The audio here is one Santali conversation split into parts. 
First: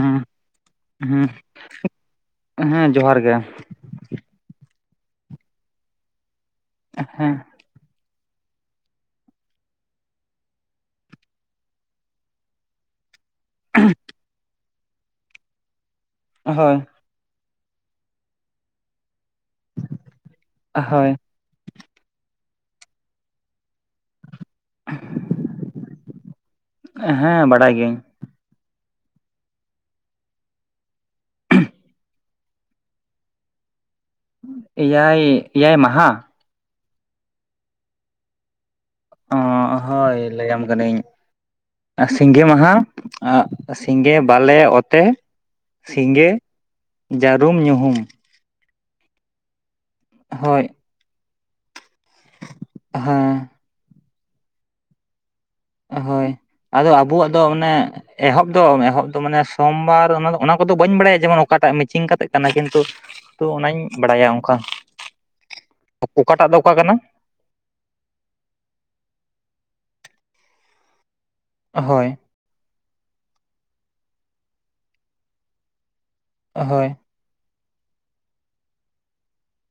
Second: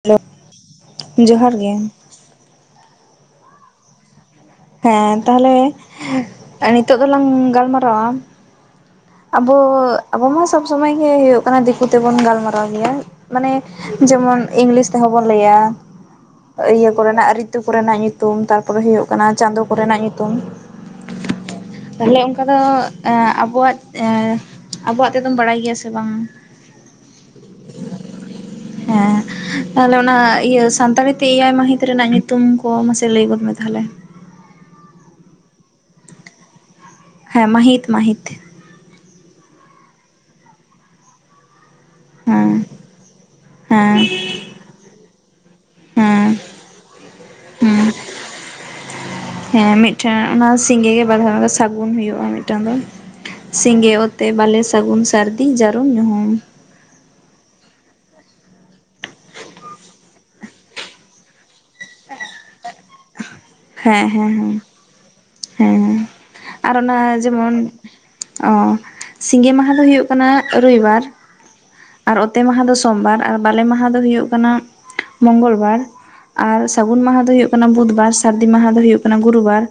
ᱦᱮᱞᱳ ᱡᱚᱦᱟᱨ ᱜᱮ ᱦᱮᱸ ᱦᱮᱸ ᱡᱚᱦᱟᱨ ᱜᱮ ᱦᱮᱸ ᱛᱟᱦᱚᱞᱮ ᱱᱤᱛᱚᱜ ᱫᱚᱞᱟᱝ ᱦᱮᱸ ᱜᱟᱞᱢᱟᱨᱟᱣᱟ ᱟᱵᱚ ᱟᱵᱚ ᱢᱟ ᱥᱚᱵ ᱥᱚᱢᱚᱭ ᱜᱮ ᱦᱩᱭᱩᱜ ᱠᱟᱱᱟ ᱫᱤᱠᱩ ᱛᱮᱵᱚᱱ ᱜᱟᱞᱢᱟᱨᱟᱣ ᱜᱮᱭᱟ ᱢᱟᱱᱮ ᱡᱮᱢᱚᱱ ᱤᱝᱞᱤᱥ ᱛᱮᱦᱚᱸ ᱵᱚᱱ ᱞᱟᱹᱭᱟ ᱦᱳᱭ ᱤᱭᱟᱹ ᱠᱚᱨᱮᱱᱟᱜ ᱟᱹᱨᱤ ᱟᱹᱛᱩ ᱠᱚᱨᱮᱱᱟᱜ ᱧᱩᱛᱩᱢ ᱛᱟᱨᱯᱚᱨᱮ ᱦᱩᱭᱩᱜ ᱠᱟᱱᱟ ᱪᱟᱸᱫᱳ ᱠᱚᱨᱮᱱᱟᱜ ᱧᱩᱛᱩᱢ ᱦᱳᱭ ᱚᱠᱟ ᱫᱚ ᱮᱸ ᱟᱵᱚᱣᱟᱜ ᱮᱸ ᱟᱵᱚᱣᱟᱜ ᱛᱮᱫᱚᱢ ᱵᱟᱲᱟᱭ ᱜᱮᱭᱟ ᱥᱮ ᱵᱟᱝ? ᱦᱮᱸ ᱵᱟᱰᱟᱭ ᱜᱤᱭᱟᱹᱧ ᱦᱮᱸ ᱛᱟᱦᱚᱞᱮ ᱚᱱᱟ ᱤᱭᱟᱹ ᱥᱟᱱᱛᱟᱲᱤ ᱛᱮ ᱮᱭᱟᱭ ᱢᱟᱹᱦᱤᱛ ᱨᱮᱱᱟᱜ ᱧᱩᱼᱼ ᱧᱩᱛᱩᱢ ᱠᱚ ᱢᱟᱥᱮ ᱞᱟᱹᱭ ᱜᱚᱫ ᱢᱮ ᱛᱟᱦᱚᱞᱮ? ᱮᱭᱟᱭ ᱮᱭᱟᱭ ᱢᱟᱦᱟ ᱦᱮᱸ ᱢᱟᱹᱦᱤᱛ ᱢᱟᱹᱦᱤᱛ ᱚ ᱦᱳᱭ ᱞᱟᱹᱭᱟᱢ ᱠᱟᱹᱱᱟᱹᱧ ᱥᱤᱸᱜᱮ ᱦᱮᱸ ᱢᱟᱦᱟ ᱦᱮᱸ ᱥᱤᱸᱜᱮ ᱵᱟᱞᱮ ᱚᱛᱮ ᱥᱤᱸᱜᱮ ᱦᱮᱸ ᱡᱟᱹᱨᱩᱢ ᱦᱮᱸ ᱧᱩᱦᱩᱢ ᱦᱮᱸ ᱢᱤᱫᱴᱮᱱ ᱚᱱᱟ ᱦᱳᱭ ᱥᱤᱸᱜᱤ ᱜᱮ ᱵᱟᱨᱫᱷᱣ ᱩᱱ ᱦᱩᱭᱩᱜᱼᱟ ᱢᱤᱫᱴᱟᱝ ᱫᱚ ᱦᱮᱸ ᱥᱤᱸᱜᱮ ᱚᱛᱮ ᱵᱟᱞᱮ ᱥᱟᱹᱜᱩᱱ ᱥᱟᱨᱼᱼ ᱛᱤ ᱡᱟᱹᱨᱩᱢ ᱦᱳᱭ ᱧᱩᱦᱩᱢ ᱟᱫᱚ ᱟᱵᱚᱣᱟᱜ ᱫᱚ ᱢᱟᱱᱮ ᱮᱦᱚᱵ ᱫᱚ ᱮᱦᱚᱵ ᱫᱚ ᱢᱟᱱᱮ ᱥᱚᱢᱵᱟᱨ ᱚᱱᱟ ᱚᱱᱟ ᱠᱚᱫᱚ ᱵᱟᱹᱧ ᱵᱟᱲᱟᱭᱟ ᱡᱮᱢᱚᱱ ᱚᱠᱟᱴᱟᱜ ᱢᱮᱪᱤᱝ ᱠᱟᱛᱮ ᱠᱟᱱᱟ ᱠᱤᱱᱛᱩ ᱛᱚ ᱚᱱᱟᱧ ᱦᱮᱸ ᱵᱟᱲᱟᱭᱟ ᱦᱮᱸ ᱦᱮᱸ ᱚᱱᱠᱟ ᱦᱮᱸ ᱚᱠᱟᱴᱟᱜ ᱫᱚ ᱚᱠᱟ ᱟᱨ ᱠᱟᱱᱟ ᱚᱱᱟ ᱡᱮᱢᱚᱱ ᱚ ᱥᱤᱸᱜᱮ ᱢᱟᱦᱟ ᱫᱚ ᱦᱩᱭᱩᱜ ᱠᱟᱱᱟ ᱨᱚᱵᱤ ᱦᱳᱭ ᱟᱨ ᱚᱛᱮ ᱢᱟᱦᱟ ᱫᱚ ᱥᱚᱢᱵᱟᱨ ᱟᱨ ᱵᱟᱞᱮ ᱢᱟᱦᱟ ᱫᱚ ᱦᱩᱭᱩᱜ ᱠᱟᱱᱟ ᱢᱚᱝᱜᱚᱞ ᱵᱟᱨ ᱟᱨ ᱦᱳᱭ ᱥᱟᱹᱜᱩᱱ ᱢᱟᱦᱟ ᱫᱚ ᱦᱩᱭᱩᱜ ᱠᱟᱱᱟ ᱦᱩᱭᱩᱜ ᱵᱩᱫ ᱵᱟᱨ ᱥᱟᱨᱫᱤ ᱢᱟᱦᱟ ᱫᱚ ᱦᱩᱭᱩᱜ ᱠᱟᱱᱟ ᱜᱩᱨᱩ ᱵᱟᱨ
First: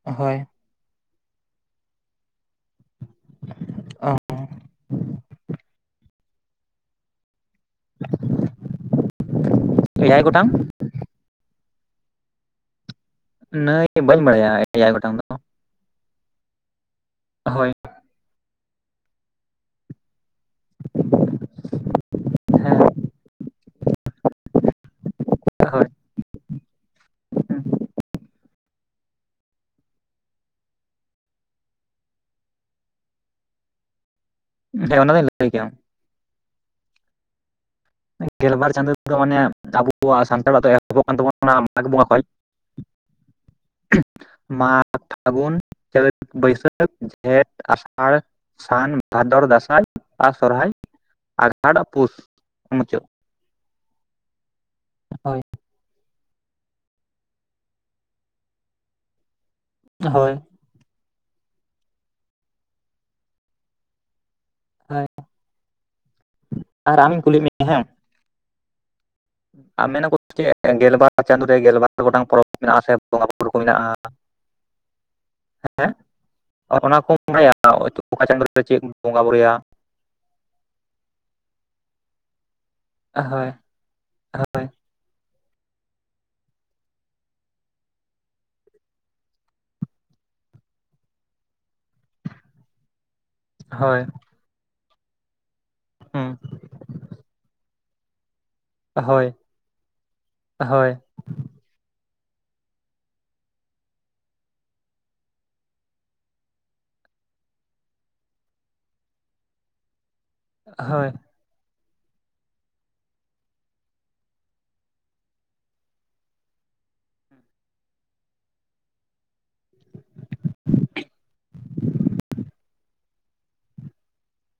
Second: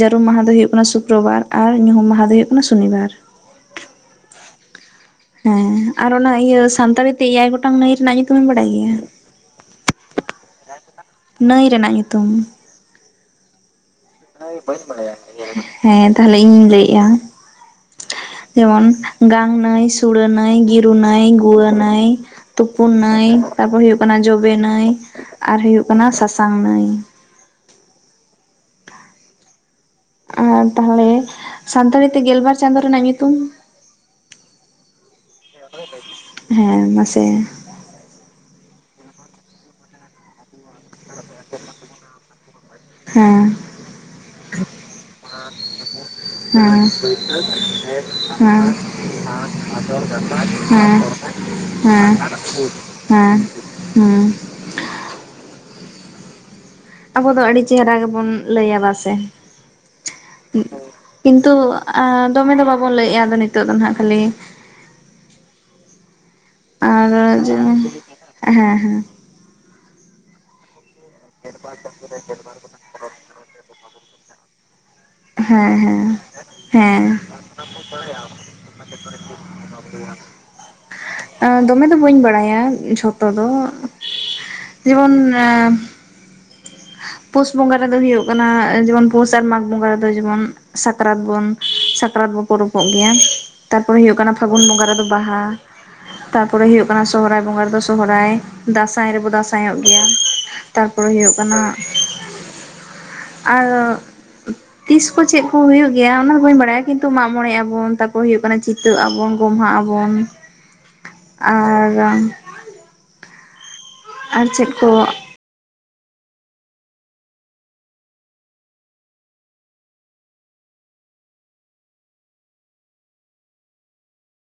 ᱡᱟᱹᱨᱩᱢ ᱦᱳᱭ ᱢᱟᱦᱟ ᱫᱚ ᱦᱩᱭᱩᱜ ᱠᱟᱱᱟ ᱥᱩᱠᱼᱼ ᱥᱩᱠᱨᱚᱵᱟᱨ ᱟᱨ ᱧᱩᱦᱩᱢ ᱢᱟᱦᱟ ᱫᱚ ᱦᱩᱭᱩᱜ ᱠᱟᱱᱟ ᱥᱚᱱᱤᱵᱟᱨ, ᱦᱮᱸ ᱟᱨ ᱚᱱᱟ ᱤᱭᱟᱹ ᱥᱟᱱᱛᱟᱲᱤ ᱛᱮ ᱮᱭᱟᱭ ᱜᱚᱴᱼᱼ ᱴᱟᱝ ᱱᱟᱹᱭ ᱨᱮᱱᱟᱜ ᱧᱩᱛᱩᱢᱢᱮᱢ ᱵᱟᱲᱟᱭ ᱜᱮᱭᱟ? ᱮᱭᱟᱭ ᱜᱚᱴᱟᱝ ᱱᱟᱹᱭ ᱨᱮᱱᱟᱜ ᱧᱩᱛᱩᱢ, ᱱᱟᱹ ᱱᱟᱹᱭ ᱵᱟᱹᱧ ᱵᱟᱰᱟᱭᱟ ᱦᱮᱸ ᱛᱟᱦᱞᱮ ᱤᱧᱤᱧ ᱞᱟᱹᱭ ᱮᱼᱟ ᱦᱳᱭ ᱡᱮᱢᱚᱱ ᱜᱟᱝ ᱱᱟᱹᱭ ᱥᱩᱲᱟᱹ ᱱᱟᱹᱭ ᱱᱟᱹᱭ, ᱜᱤᱨᱩ ᱱᱟᱹᱭ, ᱜᱩᱣᱟᱹ ᱱᱟᱹᱭ, ᱦᱮᱸ ᱛᱩᱯᱩᱱ ᱱᱟᱹᱭ, ᱛᱟᱨᱯᱚᱨ ᱦᱩᱭᱩᱜ ᱠᱟᱱᱟ ᱡᱚᱵᱮ ᱱᱟᱹᱭ, ᱟᱨ ᱦᱩᱭᱩᱜ ᱦᱳᱭ ᱠᱟᱱᱟ ᱥᱟᱥᱟᱝ ᱱᱟᱹᱭ। ᱟᱨ ᱛᱟᱦᱞᱮ ᱥᱟᱱᱛᱟᱲᱤᱛᱮ ᱜᱮᱞᱵᱟᱨ ᱪᱟᱸᱫᱳ ᱨᱮᱱᱟᱜ ᱧᱩᱛᱩᱢ? ᱦᱮᱸ ᱚᱱᱟ ᱫᱩᱧ ᱞᱟᱹᱭ ᱠᱮᱭᱟ ᱦᱮᱸ ᱢᱟᱥᱮ ᱜᱮᱞᱵᱟᱨ ᱪᱟᱸᱫᱳ ᱨᱮᱫᱚ ᱢᱟᱱᱮ ᱟᱵᱚᱣᱟᱜ ᱥᱟᱱᱛᱟᱲ ᱫᱚ ᱮᱠ ᱟᱵᱚᱱᱟᱜ ᱠᱟᱱ ᱛᱟᱵᱚᱱᱟ ᱚᱱᱟ ᱢᱟᱜᱽ ᱵᱚᱸᱜᱟ ᱠᱷᱚᱡ ᱦᱮᱸ ᱢᱟᱜᱽ ᱯᱷᱟᱹᱜᱩᱱ ᱪᱟᱹᱛ ᱦᱮᱸ ᱵᱟᱹᱭᱥᱟᱹᱠᱷ ᱡᱷᱮᱸᱴ ᱟᱥᱟᱲ ᱦᱮᱸ ᱥᱟᱱ ᱵᱷᱟᱫᱚᱨ ᱫᱟᱸᱥᱟᱭ ᱟᱨ ᱥᱚᱨᱦᱟᱭ ᱦᱮᱸ ᱟᱜᱷᱟᱬ ᱟᱨ ᱦᱮᱸ ᱯᱩᱥ ᱢᱩᱪᱟᱹᱫ ᱦᱮᱸ ᱦᱮᱸ ᱦᱳᱭ, ᱟᱵᱚ ᱫᱚ ᱟᱹᱰᱤ ᱪᱮᱦᱨᱟ ᱜᱮᱵᱚᱱ ᱞᱟᱹᱭᱼᱟ ᱵᱟ-ᱥᱮ। ᱦᱳᱭ ᱠᱤᱱᱛᱩ ᱫᱚᱢᱮ ᱫᱚ ᱵᱟᱵᱚᱱ ᱞᱟᱹᱭᱮᱜᱼᱟ ᱟᱫᱚ ᱱᱤᱛᱚᱜ ᱫᱚ ᱦᱟᱸᱜ ᱠᱷᱟᱹᱞᱤ ᱦᱳᱭ ᱟᱨ ᱟᱢᱤᱧ ᱠᱩᱞᱤ ᱢᱮᱭᱟ ᱦᱮᱸ ᱦᱮᱸ ᱦᱮᱸ ᱟ ᱢᱮᱱ ᱟᱠᱚ ᱪᱮᱫ ᱜᱮᱞ ᱵᱟᱨ ᱪᱟᱸᱫᱳ ᱨᱮ ᱜᱮᱞᱵᱟᱨ ᱜᱚᱴᱟᱝ ᱯᱚᱨᱚᱵᱽ ᱢᱮᱱᱟᱜᱼᱟ ᱥᱮ ᱵᱚᱸᱜᱟᱼᱵᱩᱨᱩ ᱠᱚ ᱢᱮᱱᱟᱜᱼᱟ ᱦᱮᱸ ᱦᱮᱸ ᱚᱱᱟ ᱠᱚ ᱵᱚᱸᱜᱟᱭᱟ ᱦᱳᱭᱛᱚ ᱚᱠᱟ ᱪᱟᱸᱫᱳ ᱨᱮ ᱪᱮᱫ ᱠᱚ ᱵᱚᱸᱜᱟ ᱵᱩᱨᱩᱳᱭᱟ? ᱫᱚᱢᱮ ᱫᱚ ᱵᱟᱹᱧ ᱵᱟᱲᱟᱭᱟ ᱡᱷᱚᱛᱚ ᱦᱳᱭ ᱫᱚ, ᱦᱳᱭ ᱡᱮᱢᱚᱱ, ᱯᱩᱥ ᱵᱚᱸᱜᱟ ᱨᱮᱫᱚ ᱦᱩᱭᱩᱜ ᱠᱟᱱᱟ ᱡᱮᱢᱚᱱ ᱯᱩᱥ ᱟᱨ ᱢᱟᱜᱽ ᱵᱚᱸᱜᱟ ᱡᱮᱢᱚᱱ ᱥᱟᱠᱨᱟᱛ ᱵᱚᱱ ᱥᱟᱠᱨᱟᱛ ᱵᱚ ᱯᱚᱨᱚᱵᱽᱚᱜ ᱜᱮᱭᱟ ᱛᱟᱨᱯᱚᱨᱮ ᱦᱳᱭ ᱦᱩᱭᱩᱜ ᱠᱟᱱᱟ ᱯᱷᱟᱹᱜᱩᱱ ᱵᱚᱸᱜᱟ ᱨᱮᱫᱚ ᱵᱟᱦᱟ, ᱦᱩᱸ ᱛᱟᱨᱯᱚᱨᱮ ᱦᱩᱭᱩᱜ ᱠᱟᱱᱟ ᱥᱚᱦᱨᱟᱭ ᱵᱚᱸᱜᱟ ᱨᱮᱫᱚ ᱥᱚᱦᱨᱟᱭ ᱫᱟᱸᱥᱟᱭ ᱨᱮᱵᱚ ᱦᱳᱭ ᱫᱟᱸᱥᱟᱭᱼᱚᱜ ᱜᱮᱭᱟ ᱦᱳᱭ ᱛᱟᱨᱯᱚᱨᱮ ᱦᱩᱭᱩᱜ ᱠᱟᱱᱟ ᱟᱨᱚ ᱛᱤᱥ ᱠᱚ ᱪᱮᱫ ᱠᱚ ᱦᱩᱭᱩᱜ ᱜᱮᱭᱟ ᱚᱱᱟ ᱫᱚ ᱵᱟ‌‌ᱹᱧ ᱵᱟᱰᱟᱭᱟ ᱠᱤᱱᱛᱩ ᱢᱟᱜᱼᱢᱚᱬᱮ ᱟᱵᱚᱱ ᱪᱤᱛᱟᱹᱜ ᱟᱵᱚᱱ ᱜᱚᱢᱦᱟ ᱟᱵᱟᱱ ᱦᱳᱭ ᱨᱟᱱ ᱟᱨ ᱪᱮᱫ ᱠᱚ [inaudible]